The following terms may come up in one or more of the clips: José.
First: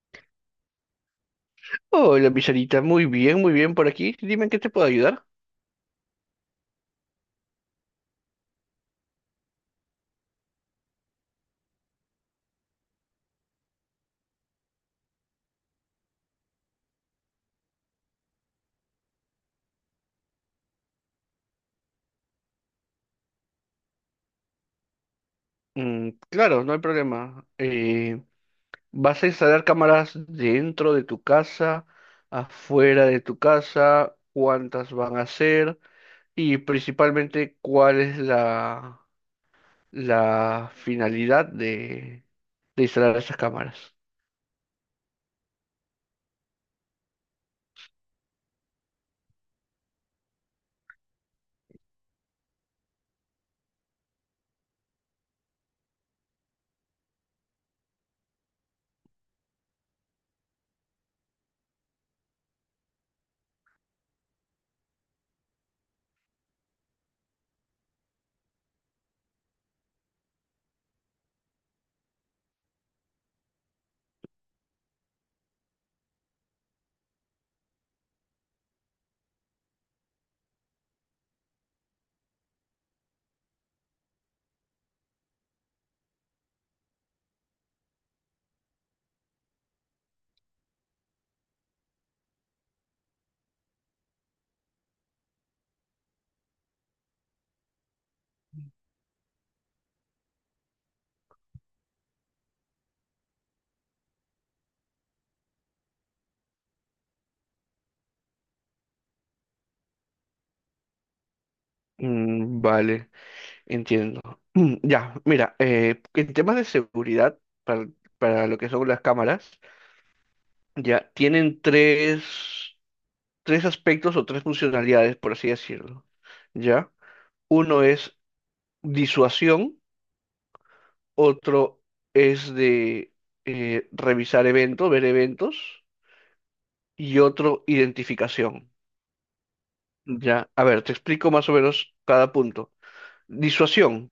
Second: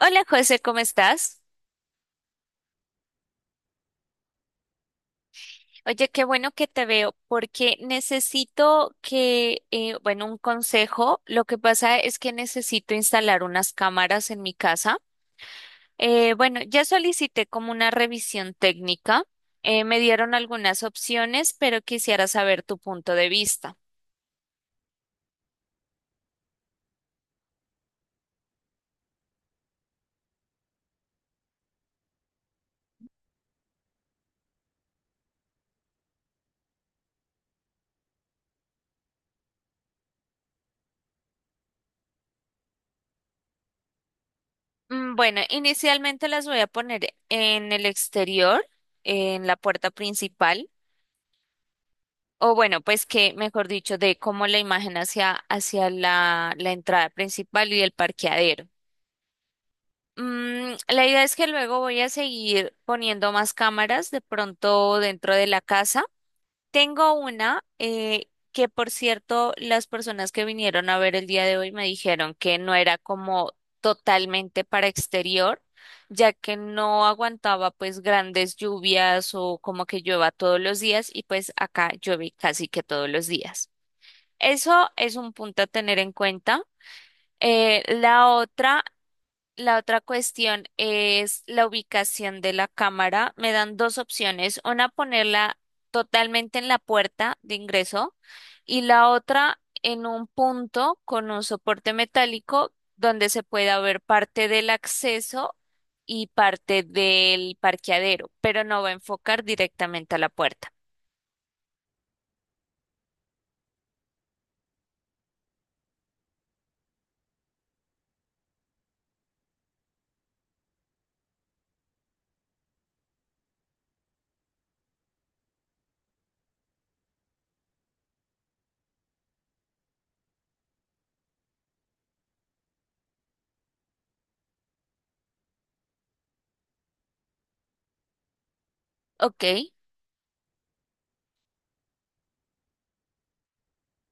Hola José, ¿cómo estás? Hola, Pizarita, muy bien por aquí. Dime en qué te puedo ayudar. Oye, qué bueno que te veo porque necesito un consejo. Lo que pasa es que necesito instalar unas cámaras en mi casa. Bueno, ya solicité como una revisión técnica. Me dieron algunas opciones, pero quisiera saber tu punto de vista. Mm, claro, no hay problema. ¿Vas a instalar cámaras dentro de tu casa, afuera de tu casa? ¿Cuántas van a ser? Y principalmente, ¿cuál es la finalidad de instalar esas cámaras? Bueno, inicialmente las voy a poner en el exterior, en la puerta principal. O bueno, pues de cómo la imagen hacia la entrada principal y el parqueadero. La idea es que luego voy a seguir poniendo más cámaras de pronto dentro de la casa. Tengo una que, por cierto, las personas que vinieron a ver el día de hoy me dijeron que no era como totalmente para exterior, ya que no aguantaba pues grandes lluvias o como que llueva todos los días y pues acá llueve casi que todos los días. Eso es un punto a tener en cuenta. Eh, la otra, la otra cuestión es la ubicación de la cámara. Me dan dos opciones. Una, ponerla totalmente en la puerta de ingreso y la otra en un punto con un soporte metálico donde se pueda ver parte del acceso y parte del parqueadero, pero no va a enfocar directamente a la puerta. Mm, vale. Entiendo. Ya, mira, en temas de seguridad, para, para lo que son las cámaras, ya tienen tres aspectos o tres funcionalidades, por así decirlo. ¿Ya? Uno es disuasión, otro es de revisar eventos, ver eventos, y otro identificación. Ok, ¿Ya? A ver, te explico más o menos cada punto. Disuasión.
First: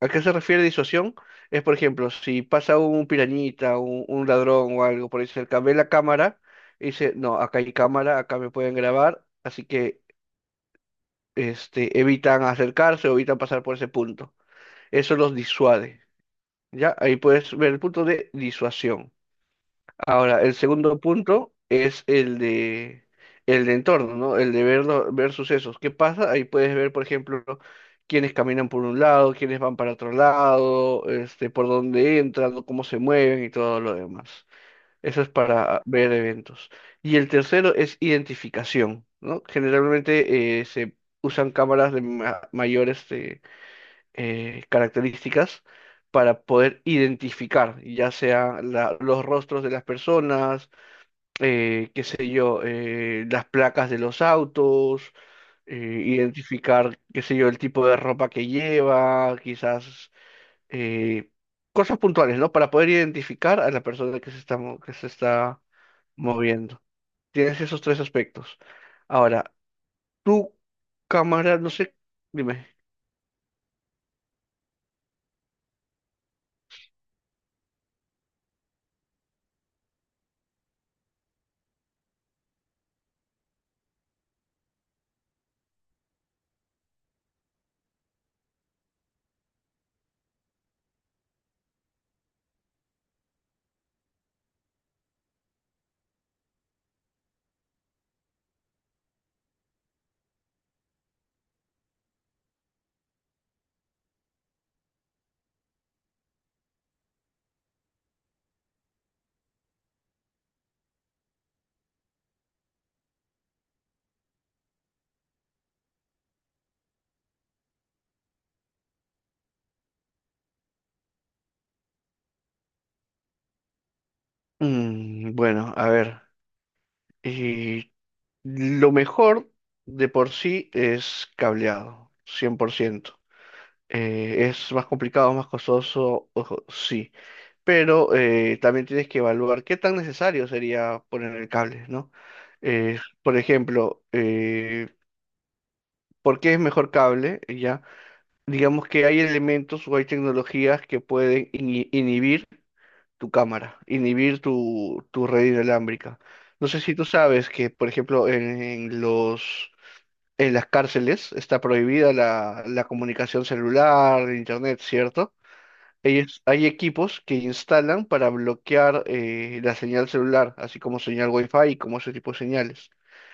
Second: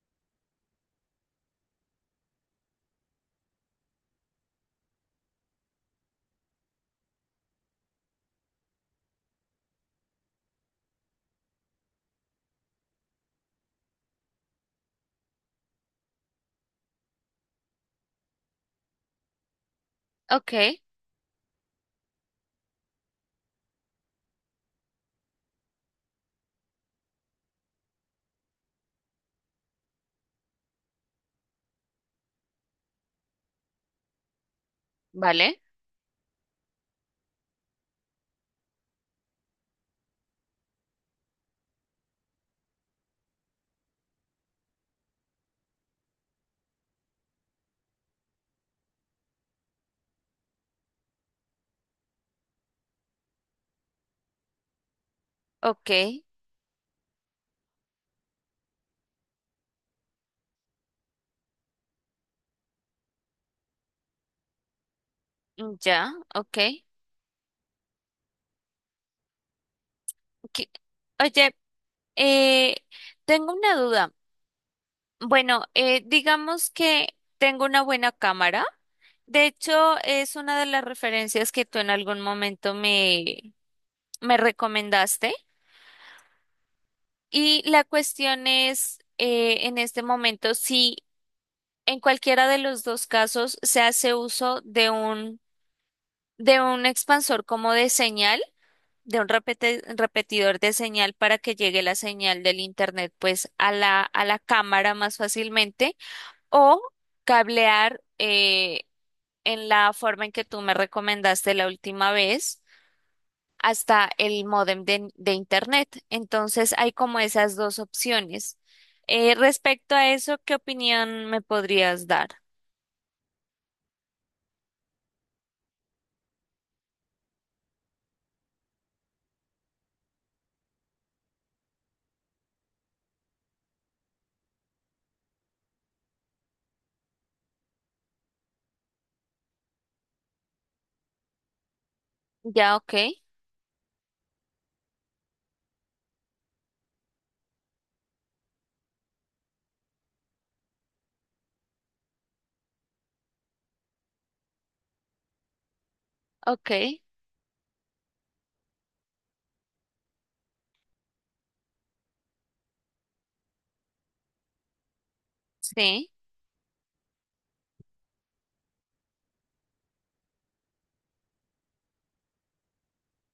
¿A qué se refiere disuasión? Es, por ejemplo, si pasa un pirañita, un ladrón o algo por ahí cerca, ve la cámara y dice, no, acá hay cámara, acá me pueden grabar, así que evitan acercarse o evitan pasar por ese punto. Eso los disuade, ¿ya? Ahí puedes ver el punto de disuasión. Ahora, ok, el segundo punto es el de entorno, ¿no? El de ver, ver sucesos. ¿Qué pasa? Ahí puedes ver, por ejemplo, quiénes caminan por un lado, quiénes van para otro lado, por dónde entran, o cómo se mueven y todo lo demás. Eso es vale, para ver eventos. Y el tercero es identificación, ¿no? Generalmente se usan cámaras de mayor características para poder identificar, ya sea los rostros de las personas, qué sé yo, las placas de los autos, ok. eh, identificar, qué sé yo, el tipo de ropa que lleva, quizás eh, cosas puntuales, ¿no? Para poder identificar a la persona que se está Ya, ok. moviendo. Tienes esos tres aspectos. Ahora, tu Ok. Oye, cámara, no sé, dime. eh, tengo una duda. Bueno, digamos que tengo una buena cámara. De hecho, es una de las referencias que tú en algún momento me recomendaste. Y la cuestión es, en este momento, si en cualquiera de los dos casos se hace uso de un expansor como de señal. De un repetidor de señal para que llegue la señal del internet pues a la cámara más fácilmente o cablear en la forma en que tú me recomendaste la última vez hasta el módem de internet. Entonces hay como esas dos opciones. Respecto a eso, ¿qué opinión me podrías dar? Mm, bueno, a ver. eh, lo mejor de por sí es cableado, cien por ciento. Es más complicado, más costoso, ojo, sí, pero también tienes que evaluar qué tan necesario sería poner el cable, ¿no? Ya, ok, Por ejemplo, ¿por qué es mejor cable? Ya, digamos que hay elementos o hay tecnologías que pueden inhibir tu cámara, inhibir tu red inalámbrica. No ok, sé si tú sabes que, por ejemplo, en las cárceles está prohibida la comunicación celular, internet, ¿cierto? sí, Ellos, hay equipos que instalan para bloquear la señal celular, así como señal Wi-Fi y como ese tipo de señales.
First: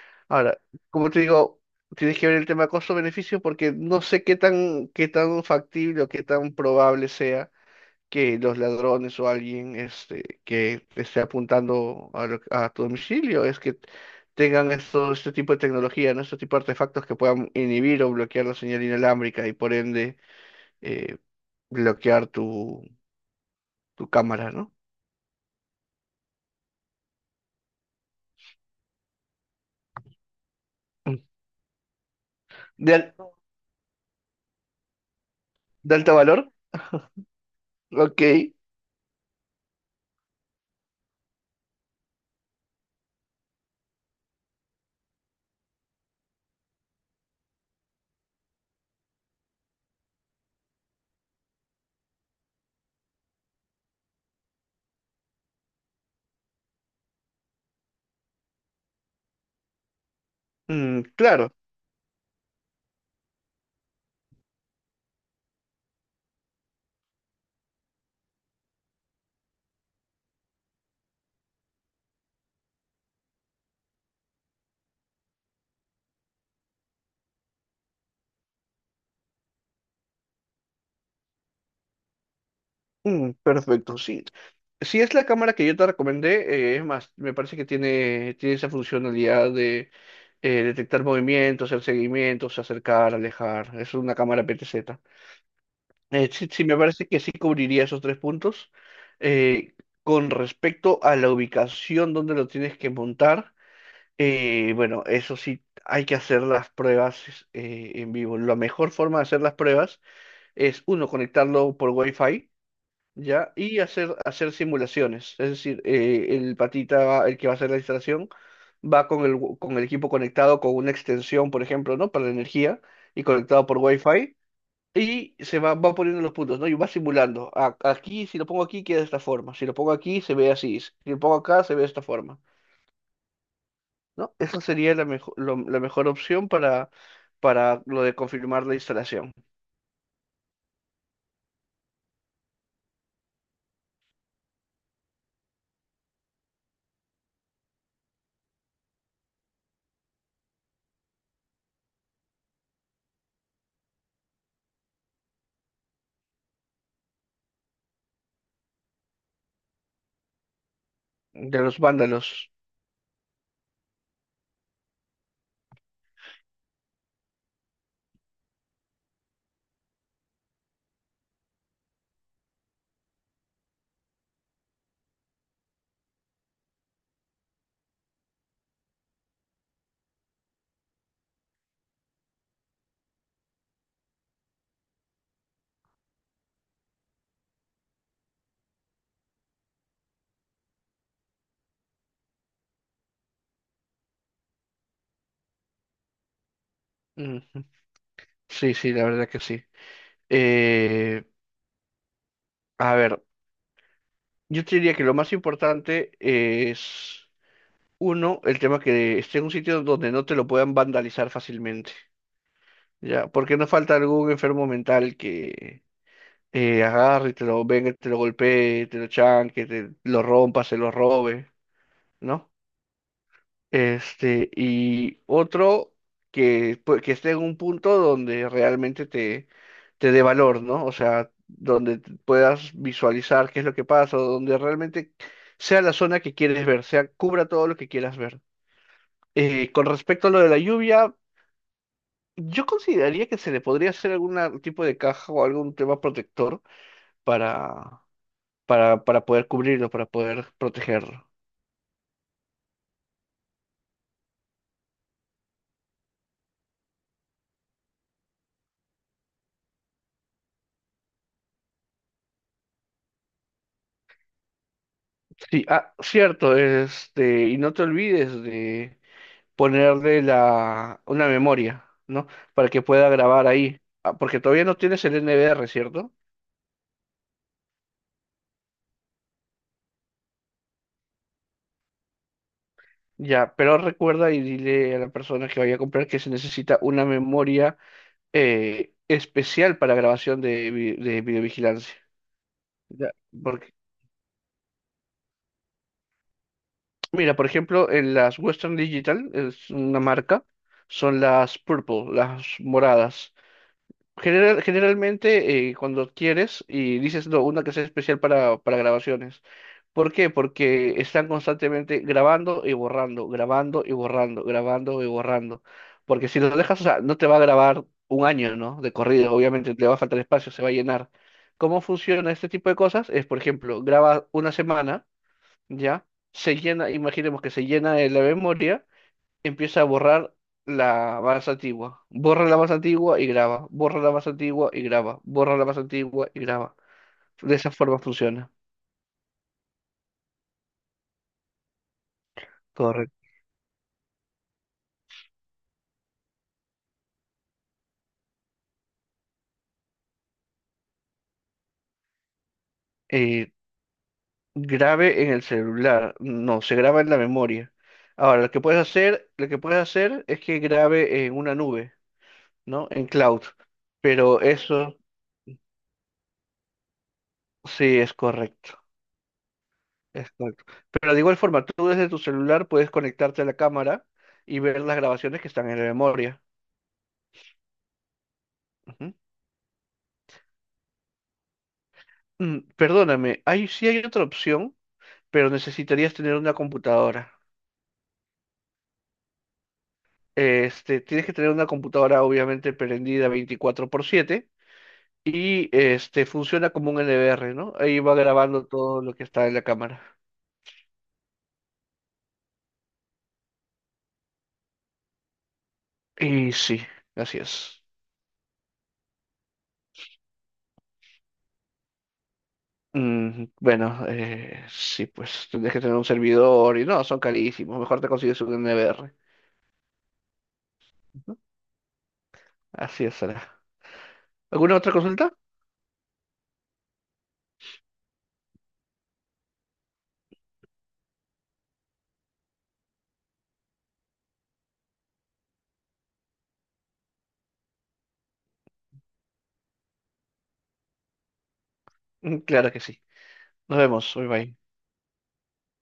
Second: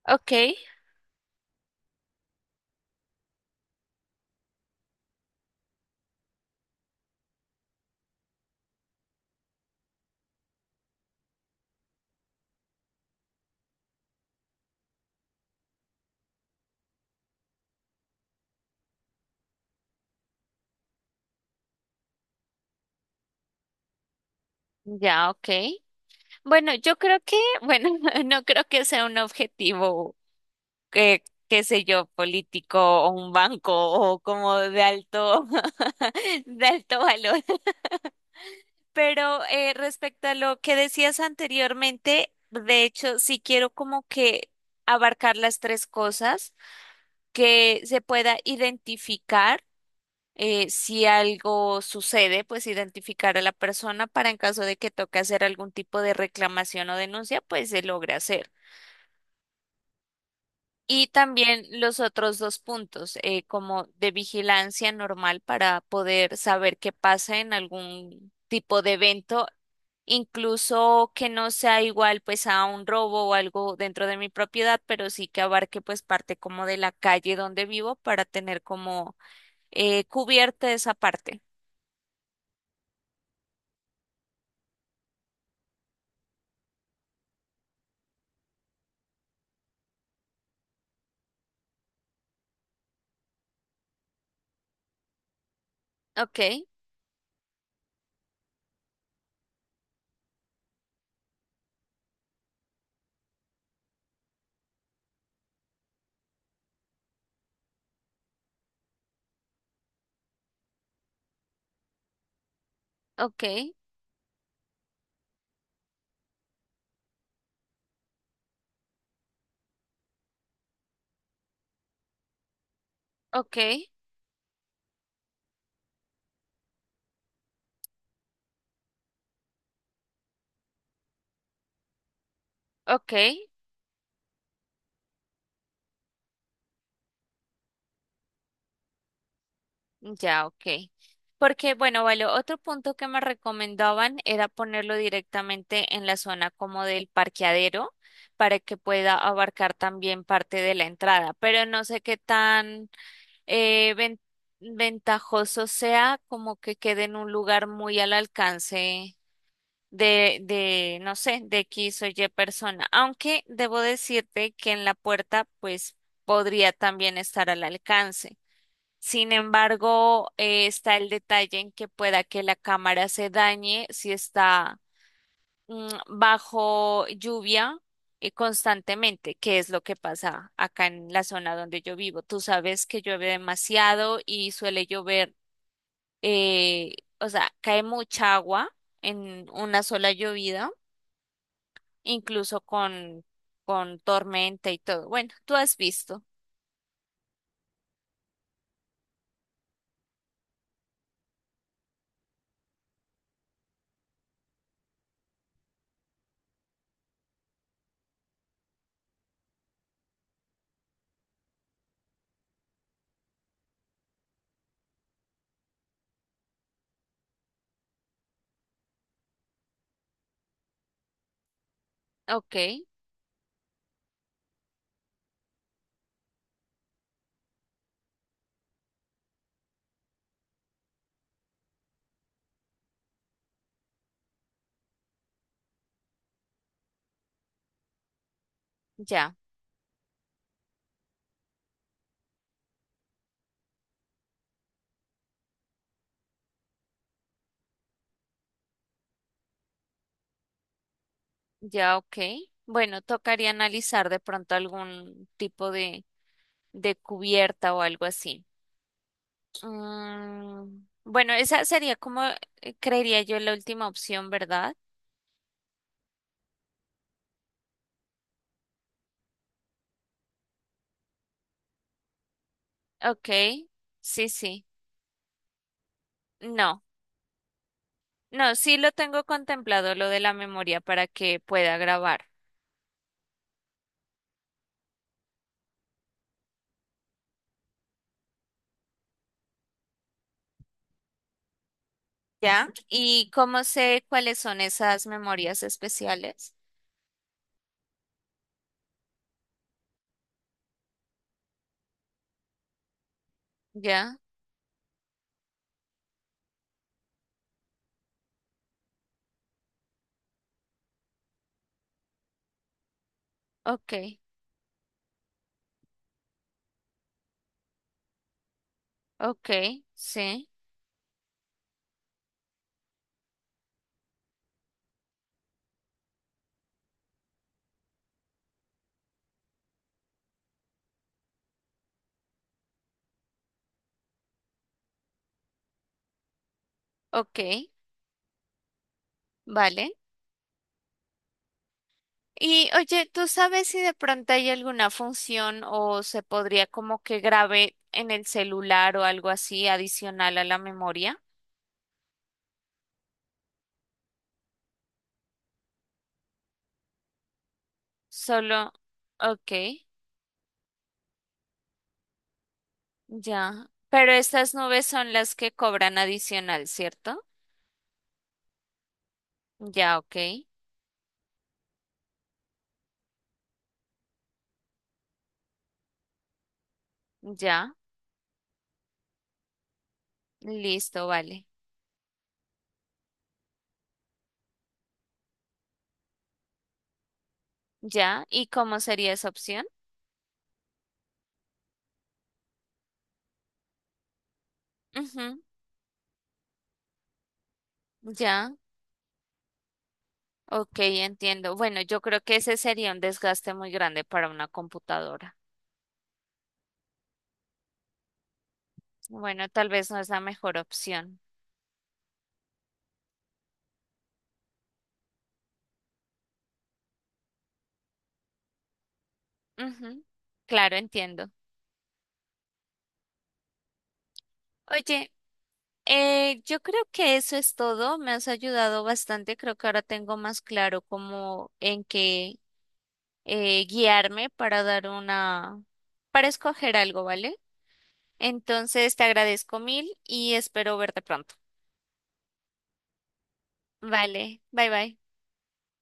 ok, Ahora, como te digo, tienes que ver el tema costo-beneficio porque no sé qué tan, factible o qué tan probable sea que los ladrones o alguien que te esté apuntando a tu domicilio es que tengan este tipo de tecnología, ¿no? Este tipo de artefactos que puedan inhibir o bloquear la señal inalámbrica y por ende eh, bloquear tu cámara, ¿no? ya, ok. Bueno, yo creo que, bueno, no creo que sea un objetivo que, qué sé yo, político De, o al- un banco o como de alto valor. de alto valor. Ok. Pero respecto a lo que decías anteriormente, de hecho, sí quiero como que abarcar las tres cosas, que se pueda identificar si algo sucede, pues identificar a la persona para en caso de que toque hacer algún tipo de reclamación o denuncia, pues se logre hacer. Mm, Y claro. también los otros dos puntos, como de vigilancia normal para poder saber qué pasa en algún tipo de evento, incluso que no sea igual pues a un robo o algo dentro de mi propiedad, pero sí que abarque pues parte como de la calle donde vivo para tener como cubierta esa parte. Mm, perfecto. Sí. Si es la cámara que yo te recomendé, es más, me parece que tiene esa funcionalidad de detectar movimientos, hacer seguimientos, acercar, alejar. Es una cámara PTZ. Eh, Ok, sí, sí, me parece que sí cubriría esos tres puntos. Eh, con respecto a la ubicación donde lo tienes que montar, bueno, eso sí, hay que hacer las pruebas en vivo. La mejor forma de hacer las pruebas es uno, conectarlo por Wi-Fi, ok, ¿ya? Y hacer simulaciones. Es decir, el patita, el que va a hacer la instalación, va con con el equipo conectado con una extensión, por ejemplo, ¿no? Para la energía y ok, conectado por Wi-Fi. Y se va poniendo los puntos, ¿no? Y va simulando. Aquí, si lo pongo aquí, queda de esta forma. Si lo pongo aquí, se ve así. Si lo pongo acá, se ve de esta forma. ok. ¿No? Esa sería la mejor opción para lo de confirmar la instalación Ya, ok. Porque, bueno, vale, otro punto que me recomendaban era ponerlo directamente en la zona como del parqueadero para que pueda abarcar también parte de la entrada, pero no sé qué tan eh, ven- ventajoso sea como que quede en un lugar muy al alcance no sé, de de los X o Y vándalos. persona, aunque debo decirte que en la puerta pues podría también estar al alcance. Sin embargo, está el detalle en que pueda que la cámara se dañe si está bajo lluvia constantemente, que es lo que pasa acá en la zona donde yo vivo. Tú sabes que llueve demasiado y suele llover, o sea, cae mucha agua en una sola llovida, incluso con, con tormenta y todo. Bueno, tú has visto. Sí, sí, la verdad que sí. Eh, a ver, yo te diría que lo más importante es, uno, el tema que esté en un sitio donde no te lo puedan vandalizar fácilmente, ¿ya? Porque no falta algún enfermo mental que agarre y te lo venga, te lo golpee, te lo chanque, te lo rompa, se lo robe, ¿no? Ok, Y otro que esté en un punto donde realmente te dé valor, ¿no? O sea, donde puedas visualizar qué es lo que pasa, o donde realmente sea la zona que quieres ver, cubra todo lo que quieras ver. ya. Con respecto a lo de la lluvia, yo consideraría que se le podría hacer algún tipo de caja o algún tema protector para, para poder cubrirlo, para poder protegerlo. Ya, ok. Bueno, tocaría analizar de pronto algún tipo de cubierta o algo así. Mm, bueno, esa sería como, creería yo, la última opción, ¿verdad? Sí, ah, cierto, y no te olvides de ponerle una memoria, ¿no? Para que pueda grabar Ok, ahí. Ah, sí, porque sí. todavía no tienes el NVR, ¿cierto? No, no, sí lo tengo contemplado lo de la memoria para que pueda grabar. Ya, pero recuerda y dile a la persona que vaya a comprar que se necesita una memoria especial para grabación de videovigilancia. ¿Ya? Ya, ¿Y cómo porque, sé cuáles son esas memorias especiales? mira, por ejemplo, en las Western Digital, es una marca, son las purple, las moradas. ¿Ya? Generalmente cuando adquieres y dices no, una que sea especial para grabaciones. ¿Por qué? Porque están constantemente grabando y borrando, grabando y Ok, borrando, grabando y borrando. Porque si lo dejas, o sea, no te va a grabar un año, ¿no? De corrido, obviamente ok, te va a faltar sí, espacio, se va a llenar. ¿Cómo funciona este tipo de cosas? Es, por ejemplo, graba una semana, ¿ya? Se llena, imaginemos que se llena la memoria empieza a borrar la más antigua. Borra la más antigua y graba. Borra la más antigua y graba. Borra la más antigua y graba. De ok, esa forma funciona. vale. Y oye, Correcto. ¿tú sabes si de pronto hay alguna función o se podría como que grabe en el celular o algo así adicional a la memoria? Eh, grabe en el celular. No, se graba en la memoria. Ahora, lo que Solo, puedes hacer, lo ok, que puedes hacer es que grabe en una nube, ¿no? En cloud. ya. Pero Pero estas nubes eso son las que cobran adicional, ¿cierto? sí es correcto. Ya, ok, Es correcto. Pero de igual forma, tú desde tu celular puedes conectarte a la cámara y ver las grabaciones que están en la memoria. ya, Ujú. listo, vale. Mm, perdóname, sí hay otra opción, pero necesitarías tener una computadora. Ya, ¿y cómo sería esa opción? Tienes que tener una computadora obviamente prendida 24 por 7 y funciona como un NVR, ¿no? Ahí Ujú, va ya, grabando todo lo que está en la cámara. ok, entiendo. Bueno, yo creo que ese sería un desgaste muy grande para una computadora. Y sí, así es. Bueno, tal vez no es la mejor opción. Mm, bueno, sí, pues tendrías que tener un servidor y no, son carísimos. Mejor te consigues un NVR. Ujú, claro, entiendo. Así es, Sara. ¿Alguna otra Oye, consulta? Yo creo que eso es todo. Me has ayudado bastante. Creo que ahora tengo más claro cómo en qué guiarme para para escoger algo, ¿vale? Entonces te agradezco mil y espero verte pronto. Mm, claro que sí. Nos vemos. Bye Vale, bye. bye bye.